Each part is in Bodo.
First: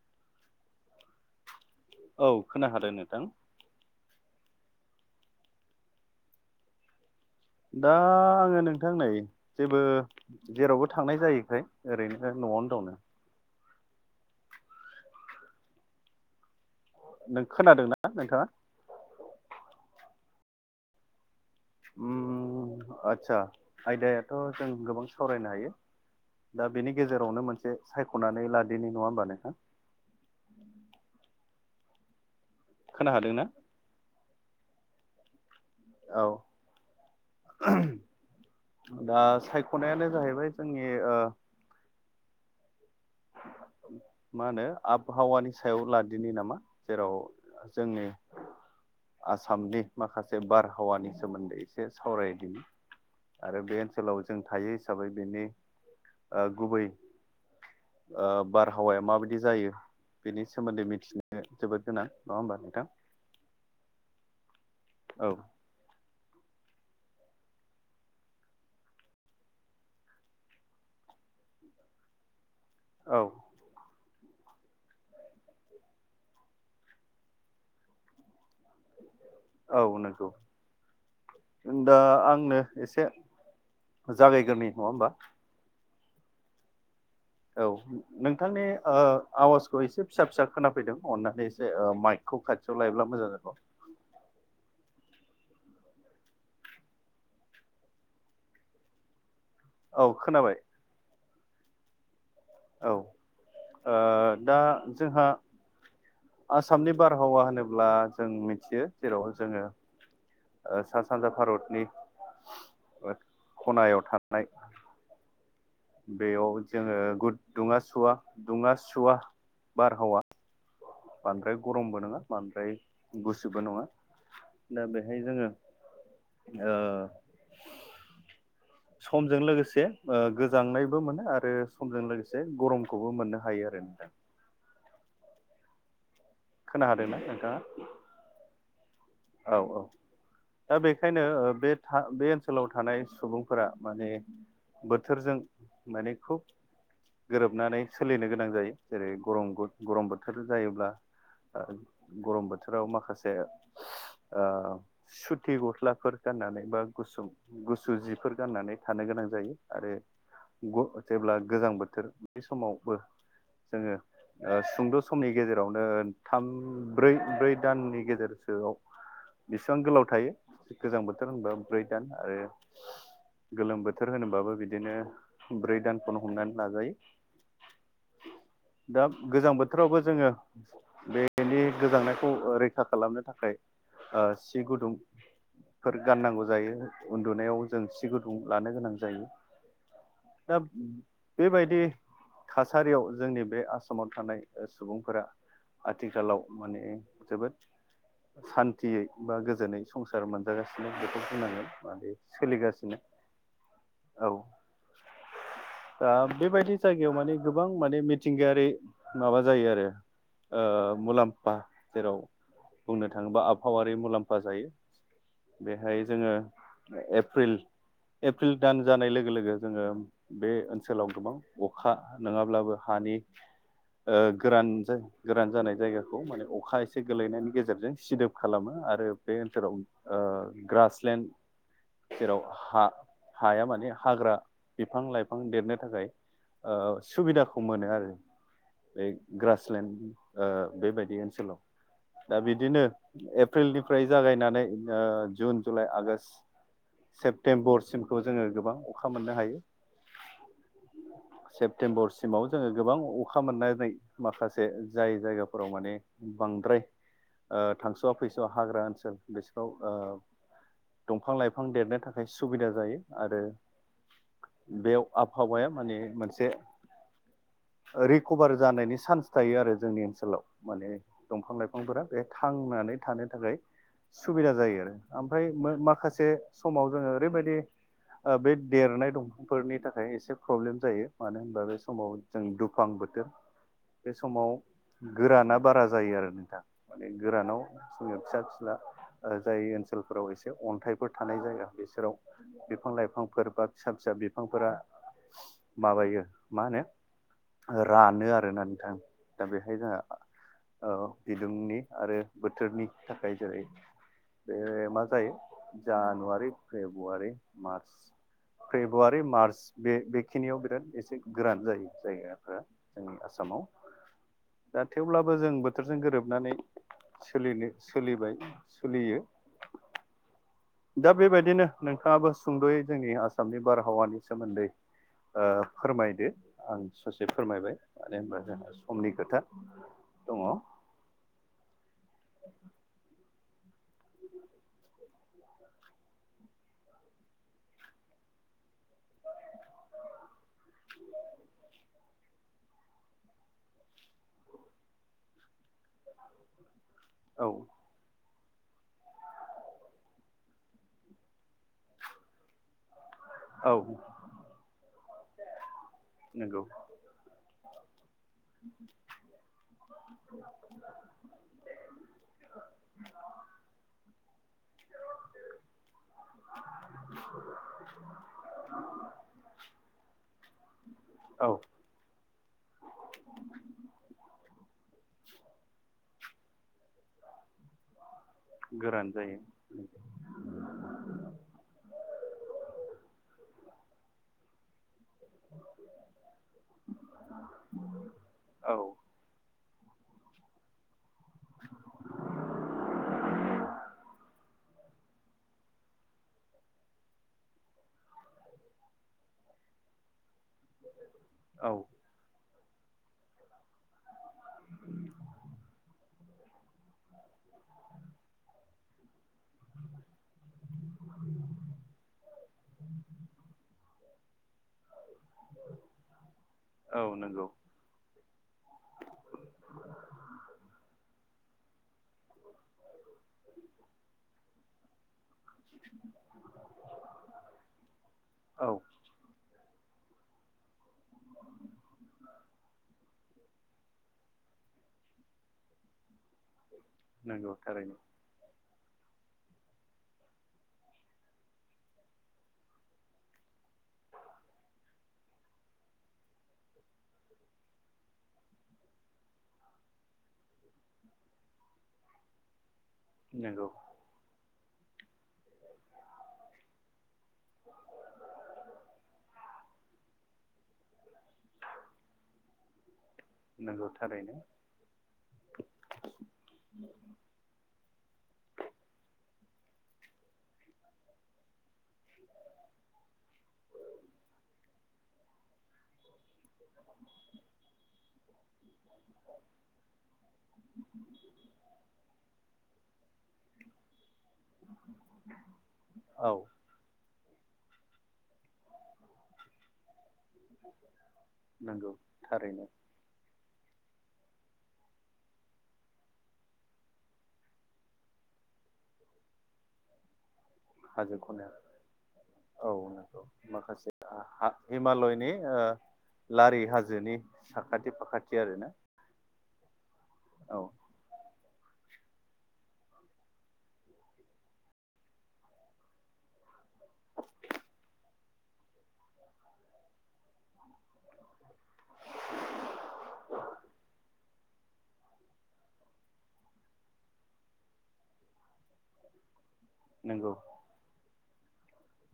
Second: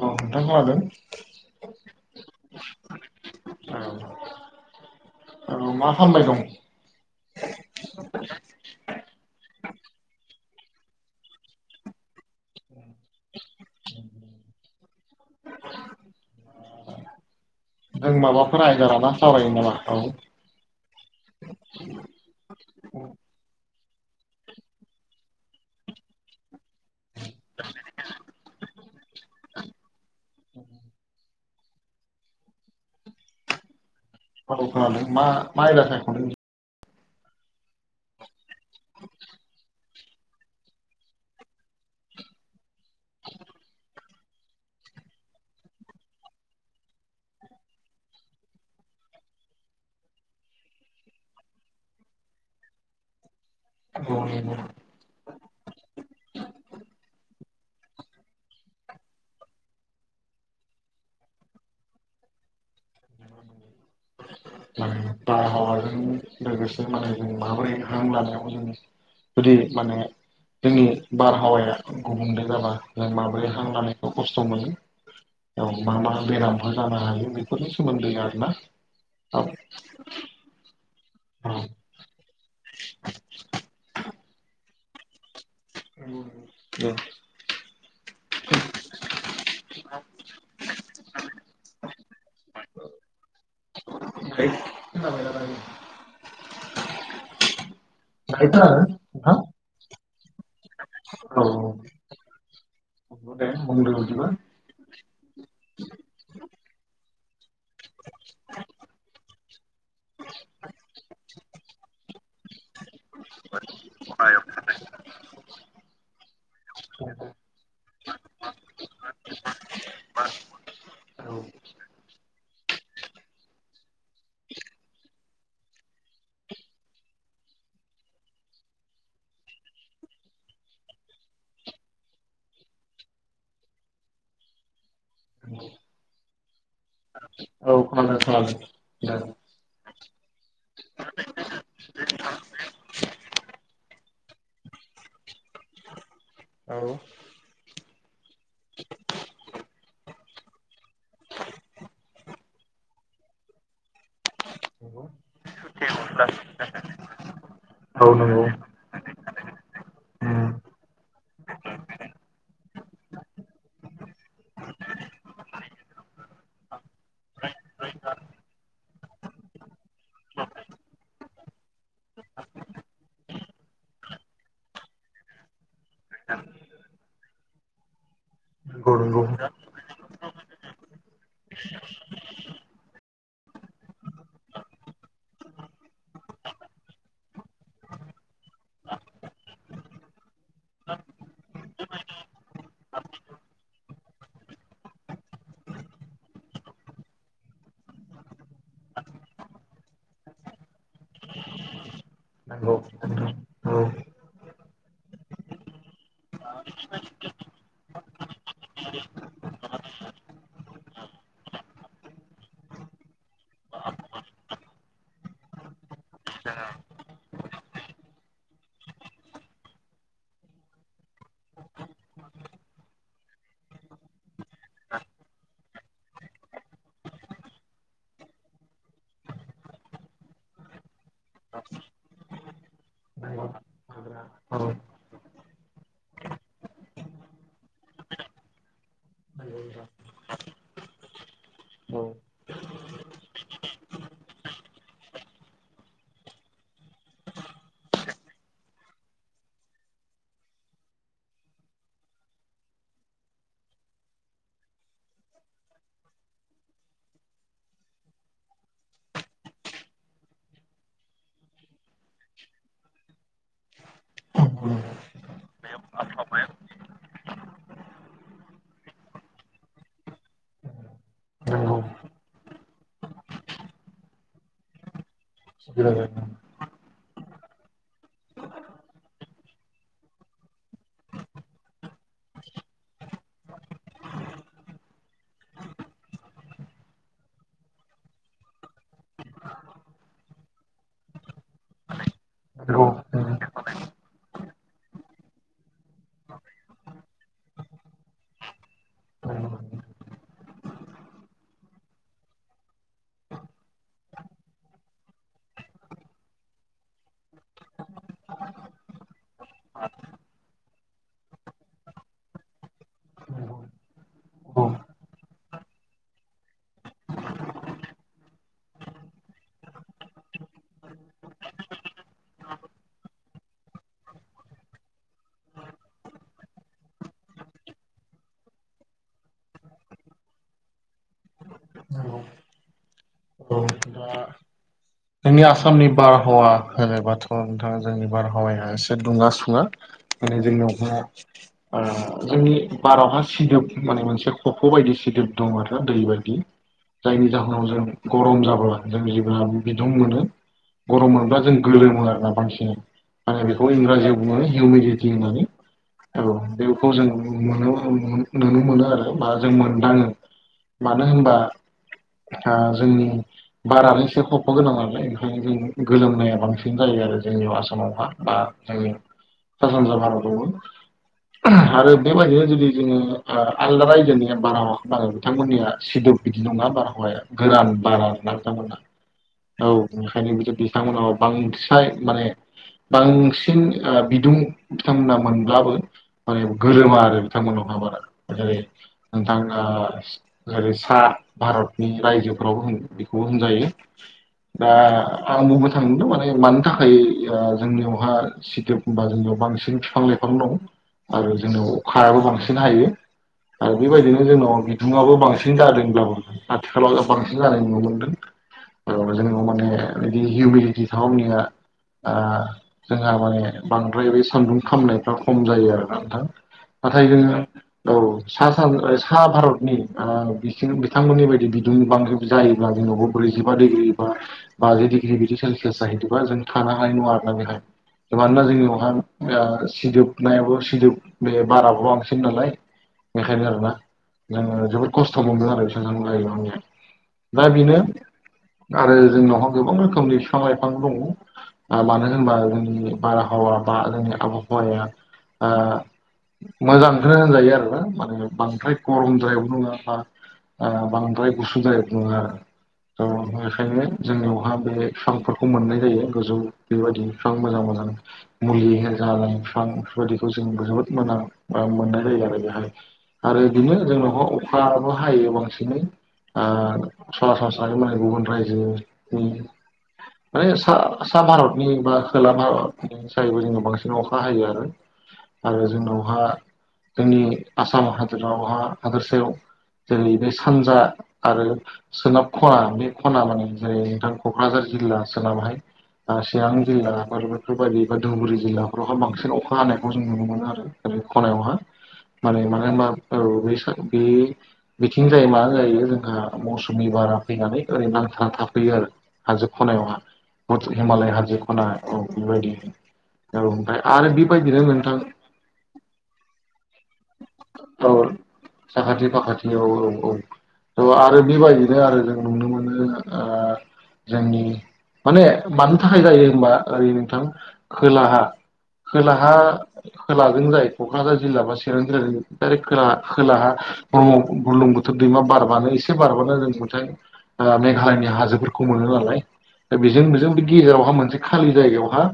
अ नोंथां खोनादों। औ खोना हादों नोंथां। औ औ मा खालामबाय दं दा आङो नोंथां नै जेबो जेरावबो थांनाय जायोखाय ओरैनो न'आवनो दंनो नों खोनादों ना नोंथाङा [unintelligible] जाबाय नाबा औ आस्सा आयदायाथ' जों गोबां सावरायनो हायो दा बेनि गेजेरावनो मोनसे सायख'नानै लादेरनाय नङा होमबा नोंथां खोना हादोंना औ मा मा आयदा औ सायख' दा सायख'नायानो जाहैबाय जोंनि ओ [inaudible] मा होनो आबहावानि सायाव लादिनि नामा जेराव जोंनि आसामनि माखासे बारहावानि सोमोन्दै एसे सावरायदि आरो बे ओनसोलाव औ जों नंगौ। थायो हिसाबै बेनि गुबै बारहावाया माबायदि जायो बेनि सोमोन्दै मिथिनो जोबोद गोनां नङा होमबा नोंथां औ आरो लोगोसे मालाय जों माबोरै हां लानांगौ जोङो जुदि माने जोंनि बारहावाया गुबुंले जाब्ला जों औ माब्रै हां लानायखौ खस्थ' मोनो याव मा मा बेरामफोर जानो हायो बेफोरनि सोमोन्दै आरोना औ नोंगौ दा आंनो एसे जागायग्रोनि नङा होमबा औ औ नोंथांनि आवाजखौ एसे फिसा फिसा खोनाफैदों अननानै एसे माइक खौ खाथियाव लायोब्ला मोजां जागौ [unintelligible] [unintelligible] औ खोनाबाय औ औ ओ नंगौ दे बुंदो बिदिबा दा जोंहा आसामनि बारहावा होनोब्ला जों मिथियो जेराव जोङो [unintelligible] ओ सा सानजा भारतनि ओ खनायाव थानाय बेयाव जोङो गुद दुङा सुवा दुङा सुवा बारहावा औ बांद्राय गरमबो नोङा बांद्राय गुसोबो नङा दा बेहाय जोङो ओ [inaudible] समजों लोगोसे ओ गोजांनायबो मोनो आरो समजों लोगोसे गरमखौबो मोननो हायो आरो नोंथां खोना हादोंना? नोंथाङा औ खोनादों खोनादों औ औ दा बेखायनो बे बे ओनसोलाव थानाय सुबुंफोरा माने बोथोरजों माने खुब औ गोरोबनानै सोलिनो गोनां जायो जेरै गरम गरम बोथोर जायोब्ला गरम बोथोराव माखासे ओ खोनादों सुथि गस्लाफोर गाननानै बा गुसुं गुसु जिफोर नोंथां गाननानै थानो गोनां जायो आरो ग जेब्ला गोजां बोथोर बे समावबो जोङो ओ सुंद' समनि गेजेरावनो थाम ब्रै ब्रै दाननि गेजेर दोआव बेसेबां गोलाव थायो गोजां बोथोर होनबा ब्रै दान आरो गोलोम बोथोर होनोबाबो बिदिनो ब्रै दानखौनो हमनानै लाजायो औ नंगौ उम नंगौ दाब गोजां बोथोरावबो जोङो बेनि गोजांनायखौ ओ रैखा खालामनो थाखाय ओ सि गुदुं फोर गाननांगौ जायो उन्दुनायाव जों सि गुदुं लानो गोनां जायो दाब बेबायदि थासारियाव जोंनि बे आसामाव थानाय ओ सुबुंफोरा आथिखालाव माने जोबोद सान्थियै बा गोजोनै संसार मोनजागासिनो बेखौ बुंनांगोन माने नंगौ नंगौ औ सोलिगासिनो औ औ दा बेबायदि जायगायाव माने गोबां माने मिथिंगायारि माबा जायो आरो ओ मुलाम्फा जेराव बुंनो थाङोबा आबहावारि मुलाम्फा जायो बेहाय जोङो ओ एप्रिल एप्रिल दान जानाय लोगो लोगो जोङो बे ओनसोलाव गोबां अखा नङाब्लाबो हानि ओ गोरान जों गोरान जानाय जायगाखौ माने अखा एसे गोलैनायनि गेज [unintelligible] सिदोब खालामो आरो बे ओनसोलाव ओ ग्रासलेण्ड जेराव हा हाया माने हाग्रा बिफां लाइफां देरनो थाखाय ओ सुबिदाखौ मोनो आरो बे नंगौ ग्रासलेण्ड ओ बेबायदि ओनसोलाव दा बिदिनो एप्रिलनिफ्राय जागायनानै ओ जुन जुलाइ आगोष्ट सेप्तेम्बरसिमखौ जोङो गोबां अखा मोननो हायो [unintelligible] सेप्तेम्बरसिमाव जोङो गोबां अखा मोननाय जायो माखासे जाय जायगाफोराव माने बांद्राय ओ थांस'वा फैस'वा हाग्रा ओनसोल बिसोराव ओ दंफां लाइफां देरनो थाखाय सुबिदा जायो आरो बेव आबहावाया माने मोनसे रिकभार जानायनि सान्स थायो आरो जोंनि ओनसोलाव माने दंफां लाइफांफोरा बे थांनानै थानो थाखाय सुबिदा जायो आरो ओमफ्राय माखासे समाव जोङो ओरैबायदि ओ बे देरनाय दं फोरनि थाखाय एसे प्रब्लेम जायो मानो होनबा बे समाव जों दुफां बोथोर बे समाव गोराना बारा जायो आरो नोंथां माने गोरानाव जोङो फिसा फिस्ला जाय ओनसोलफोराव एसे अन्थाइफोर थानाय जायगा बिसोराव बिफां लाइफांफोर नंगौ बा फिसा फिसा बिफांफोरा माबायो मा होनो रानो आरोना नोंथां दा बेहाय जोंहा ओ बिदुंनि आरो बोथोरनि थाखाय जेरै बे मा जायो January, February, March February March बे बेखिनियाव बिराद एसे गोरान जायो जायगाफ्रा जोंनि आसामाव औ दा थेवब्लाबो जों बोथोरजों गोरोबनानै सोलिनो सोलिबाय सोलियो दा बेबायदिनो नोंथाङाबो सुंद'यै जोंनि आसामनि बारहावानि सोमोन्दै ओ फोरमायदो आं ससे फोरमायबाय मानो होनबा जोंहा समनि खोथा दङ [unintelligible] औ द दा जोंनि आसामनि बारहावा होनोबाथ' नोंथाङा जोंनि बारहावाया एसे दुङा सुङा माने जोंनियावहा जोंनि बारावहा सिदोब माने मोनसे खफ' बायदि सिदोब दं आरो दै बायदि जायनि जाहोनाव जों गरम जाब्ला जोंनि जिबना बिदुं मोनो गरम मोनोब्ला जों गोलोमो आरोना बांसिन माने बेखौ औ इंराजियाव बुङो हिउमिडटि होननानै औ नंगौ बेखौ जों मोनो नुनो मोनो आरो बा जों मोनदाङो मानो होनबा जोंनि बारानो एसे हब बे गोनां नालाय ओंखायनो जों गोलोमनाया बांसिन जायो आरो जोंनि आसामाव हा बा जोंनि सा सानजा भारतावबो औ आरो बेबायदिनो जुदि जोङो आलदा रायजोनि बारावाखौो बिथांमोननिया सिदोब बिदि नङा बारहावाया गोरान बाराा बिथांमोना गोरान जायो औ ओंखायनो बिदि बिथांमोनाव बांद्राय माने बांसिन बिदुं बिथांमोना मोनब्लाबो माने गोरोमा आरो बिथांमोनाव ह बारा जेरै औ नोंथां जेरै सा भारतनि रायजोफोराव होन बेखौबो होनजायो दा आं बुंनो थांदों माने मानि थाखाय जोंनियावहा सिदोब होनबा जोंनयाव बांसिन बिफां लाइफां दं आरो जोंनाव औ अखायाबो बांसिन हायो आरो बेबायदिनो जोंनाव बिदुंआबो बांसिन जादोंब्लाबो आथिखालाव बांसिन जानाय नुनो मोनदों जोंङो माने बिदि हिउमिडटि थनिया जोंहा माने बांद्राय बै सान्दुं खामनायफ्रा खम जायो आरोना नोंथां औ नाथाय जोङो नंगौ औ सा सा भारतनि बिथांमोननि बायदि दुं बांग्र जायोब्ला जोंनावा ब्रैजिबा दिग्री होयोबा बाजि डिग्रि बिदि सेलसियास जाहैदोंबा जों थानो हानाय नङा आरोना बेहाय मानोना औ जोंनियावहा सिजोबनायाबो सिदोब बे बाराबो बांसिन नालाय बेखायनो आरो ना जोङो जोबोद खस्थ' मोनदों आरो बिसोरजों नायलांनाया दा नंगौ बेनो थारैनो आरो जोंनावहा गोबां रोखोमनि बिफां लाइफां दङ मानो होनबा जोंनि बारहावा बा जोंनि आबहावाया मोजांखौनो होनजायो आरोोना माने बांद्राय गरमद्रायावबो नङा बा बांद्राय गुसु जाय बुङो आरो थ नंगौ बेखायनो जोंनियावहा बे बिफांफोरखौ मोननाय जायो गोजौ बेबायदि बिफां मोजां मोजां मुलि जालां बिफां बेफोरबायदिखौ जों जोबोद मोजां मोननाय जायो आरो बेहाय आरो बिदिनो नंगौ जोंनाव थारैनो अखाबो हायो बांसिनै आ सरासनस्रायै मालाय गुबुन रायजोनि माने सा- सा भारतनि बा खोला भारतनि जायोबो जोंङो बांसिन अखा हायो। आरो आरो जोंनावहा जोंनि आसाम हादोरावहा हादोरसायाव जेरै बे सानजा आरो सोनाब खना बे खना माने जेरै नोंथां क'क्राझार जिल्ला सोनावहाय औ सिगांनि जिल्ला ब बेफोरबायदि बा धुबुरि जिल्लाफोरावहाय बांसिन अखा हानायखौ जों नुनो मोनो आरो खनायावहा नंगौ माने थारैनो मानो होनबा औ बे बे बिथिं जाय मा जायो जों जोंहा मौसुमि बारा फैनानै ओरै नांथा थाफैयो आरो हाजो खनायावहा हिमालय हाजो हाजजो खनायाव खना औ बेबायदि नंगौ औ ओमफ्राय माखासे आरो बेबायदिनो नोंथां हिमालयनि लारि हाजोनि औ साखाथि फाखाथि आरोना साखाथि औ फाखाथि औ औ आरो बेबायदिनो आरो जों नुनो मोनो। ओ जोंनि माने मानो थाखाय जायो होनबा ओरै नोंथां खोलाहा खोलाहा खोलाजों जायो क'क्राझार जिल्ला बा ख खोला -खोलाहा बुरलुं बोथोर दैमा बार मानो एसे बाराबानो जों मथाय मेघालयनि हाजोफोरखौ मोनो नालाय दा बेजों -बेजों नंगौ बे गेजेरावहा मोनसे खालि जायगायावहा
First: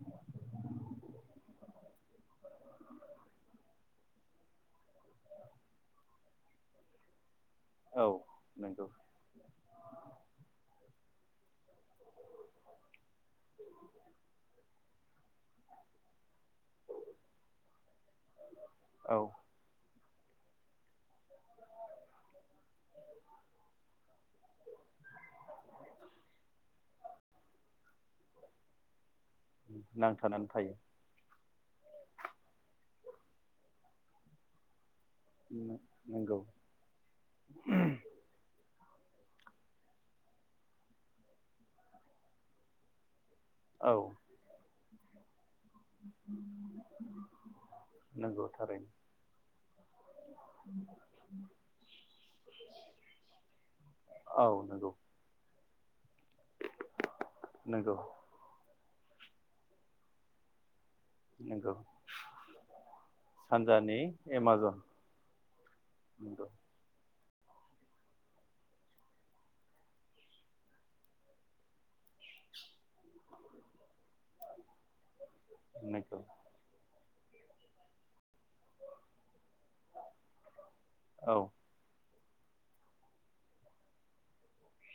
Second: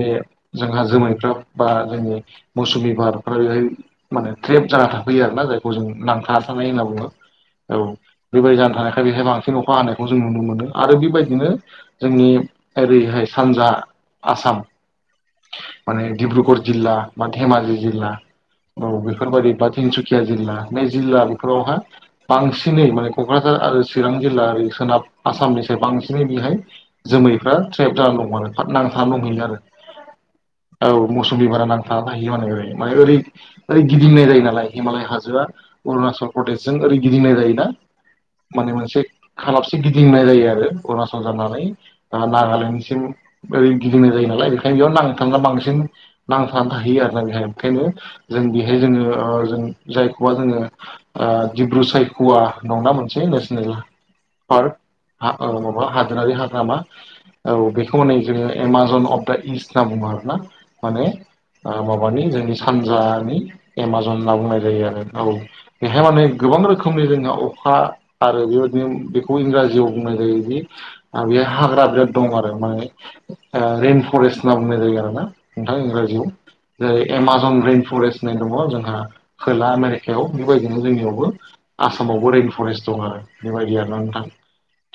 बे जोंहा जोमैफ्रा बा जोंनि मौसुमि बारफ बेहाय माने ट्रेप जाना थाैयो आरोना जायखौ जों नांथार थांनाय होनना बुङो। औ बेबायदि जानो नंगौ थानायखाय बेहाय बांसिन फा होनानायखौ जों नुनो मोनो। आरो बेबायदिनो जोंनि ओरैहाय सानजा आसाम माने डिब्रुगर जिल्ला बा धेमाजि जिल्ला औ बेफोरबायाददि बा तिनसुकिया जिल्ला बे जिल्ला बेफोरावहाय बांसिनै माने क'क्राझार आरो चिरां जिल्ला ओर सोनाब आसामनिस बांसिनै बेहाय जोमैफ्रा ट्रेप जानानै दं माल फ नांथानो दंहैयो आरो। नांथानानै थायो। औ मसम बेमारा नांथाबा थाहायो माने ओरै माने ओरै -ओरै गिदिंनाय जायो नालाय। हिमालय हाजोआ अरुणाचल नंगौ प्रदेशजों ओरै गिदिंनाय जायोना? माने मोनसे खालाबसे गिदिंनाय जायो आरो अरुणाचल जानानै नागालेण्डनिसिम ओरै औ गिदिंनाय जायो नालाय बेखायनो बेयाव नांनो थांना बांसिन नांथाब होयो आरो ना बेहाय ओंखांनो जों नंगौ बेहाय थारैनो जोङो ओ जों जायखौबा जोङो ओ रुसायखुवा नंना मोनसे नेसनेल औ पार्क नंगौ औ माबा हादोरारि हाग्रामा औ नंगौ बेखौ होननाय जोङो एमाजन अफ दा इस्ट होनना बुङो आरोना माने नंगौ माबानि जोंनि सानजानि सानजानि एमाजन होनना बुंनाय एमाजन जायो। आरो औ माने [unintelligible] नंगौ गोबां रोखोमनि जोंहा अखा आरो बेबायदिनो बेखौ इंराजियाव बुंनाय जायोदि आं बेयाव हाग्रा दं आरो माने रइ फरेस्ट होनना बुंनाय जायो। आरोना नोंथाङा नंगौ इंराजियाव जेरै एमाजन रइेन फरेस्ट होननाय दङ जोंहा खोला आमेरिकायाव बेबायदिनो जोंनियाव औ आसामावबो रैइन फरेस्ट दं आरो बेबायदि आरोा नोंथां।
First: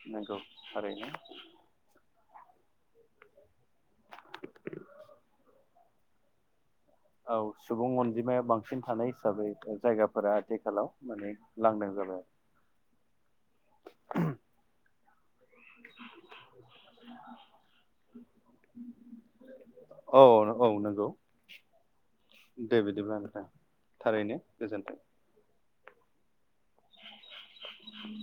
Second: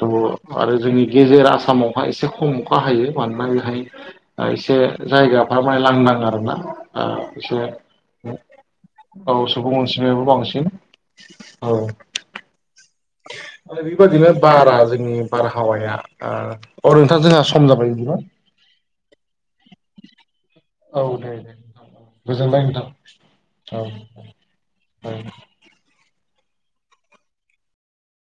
औ नंगौ आरो जोंनि थारैनो गेजेर आसामाव एसे खम अखा हायो मानोना बेहाय एसे जायगाफ्रा माय लांदां आरोना। औ एसे सुबुं अनजिमाया बांसिन थानाय औ हिसाबै सुबुं अनजिमायाबो जायगाफोरा बांसिन आथिखालाव माने लांदां जाबाय बेबादिनो बारा जोंनि बारहावाया ओ अ नोंथा जोंहा सम जाबाय बिदिबा औ नंगौ औ नंगौ। दे दे गोजोनबाय दे नोंथां बिदिब्ला नोंथां औ थारैनो गोजोन्थों। औ [inaudible]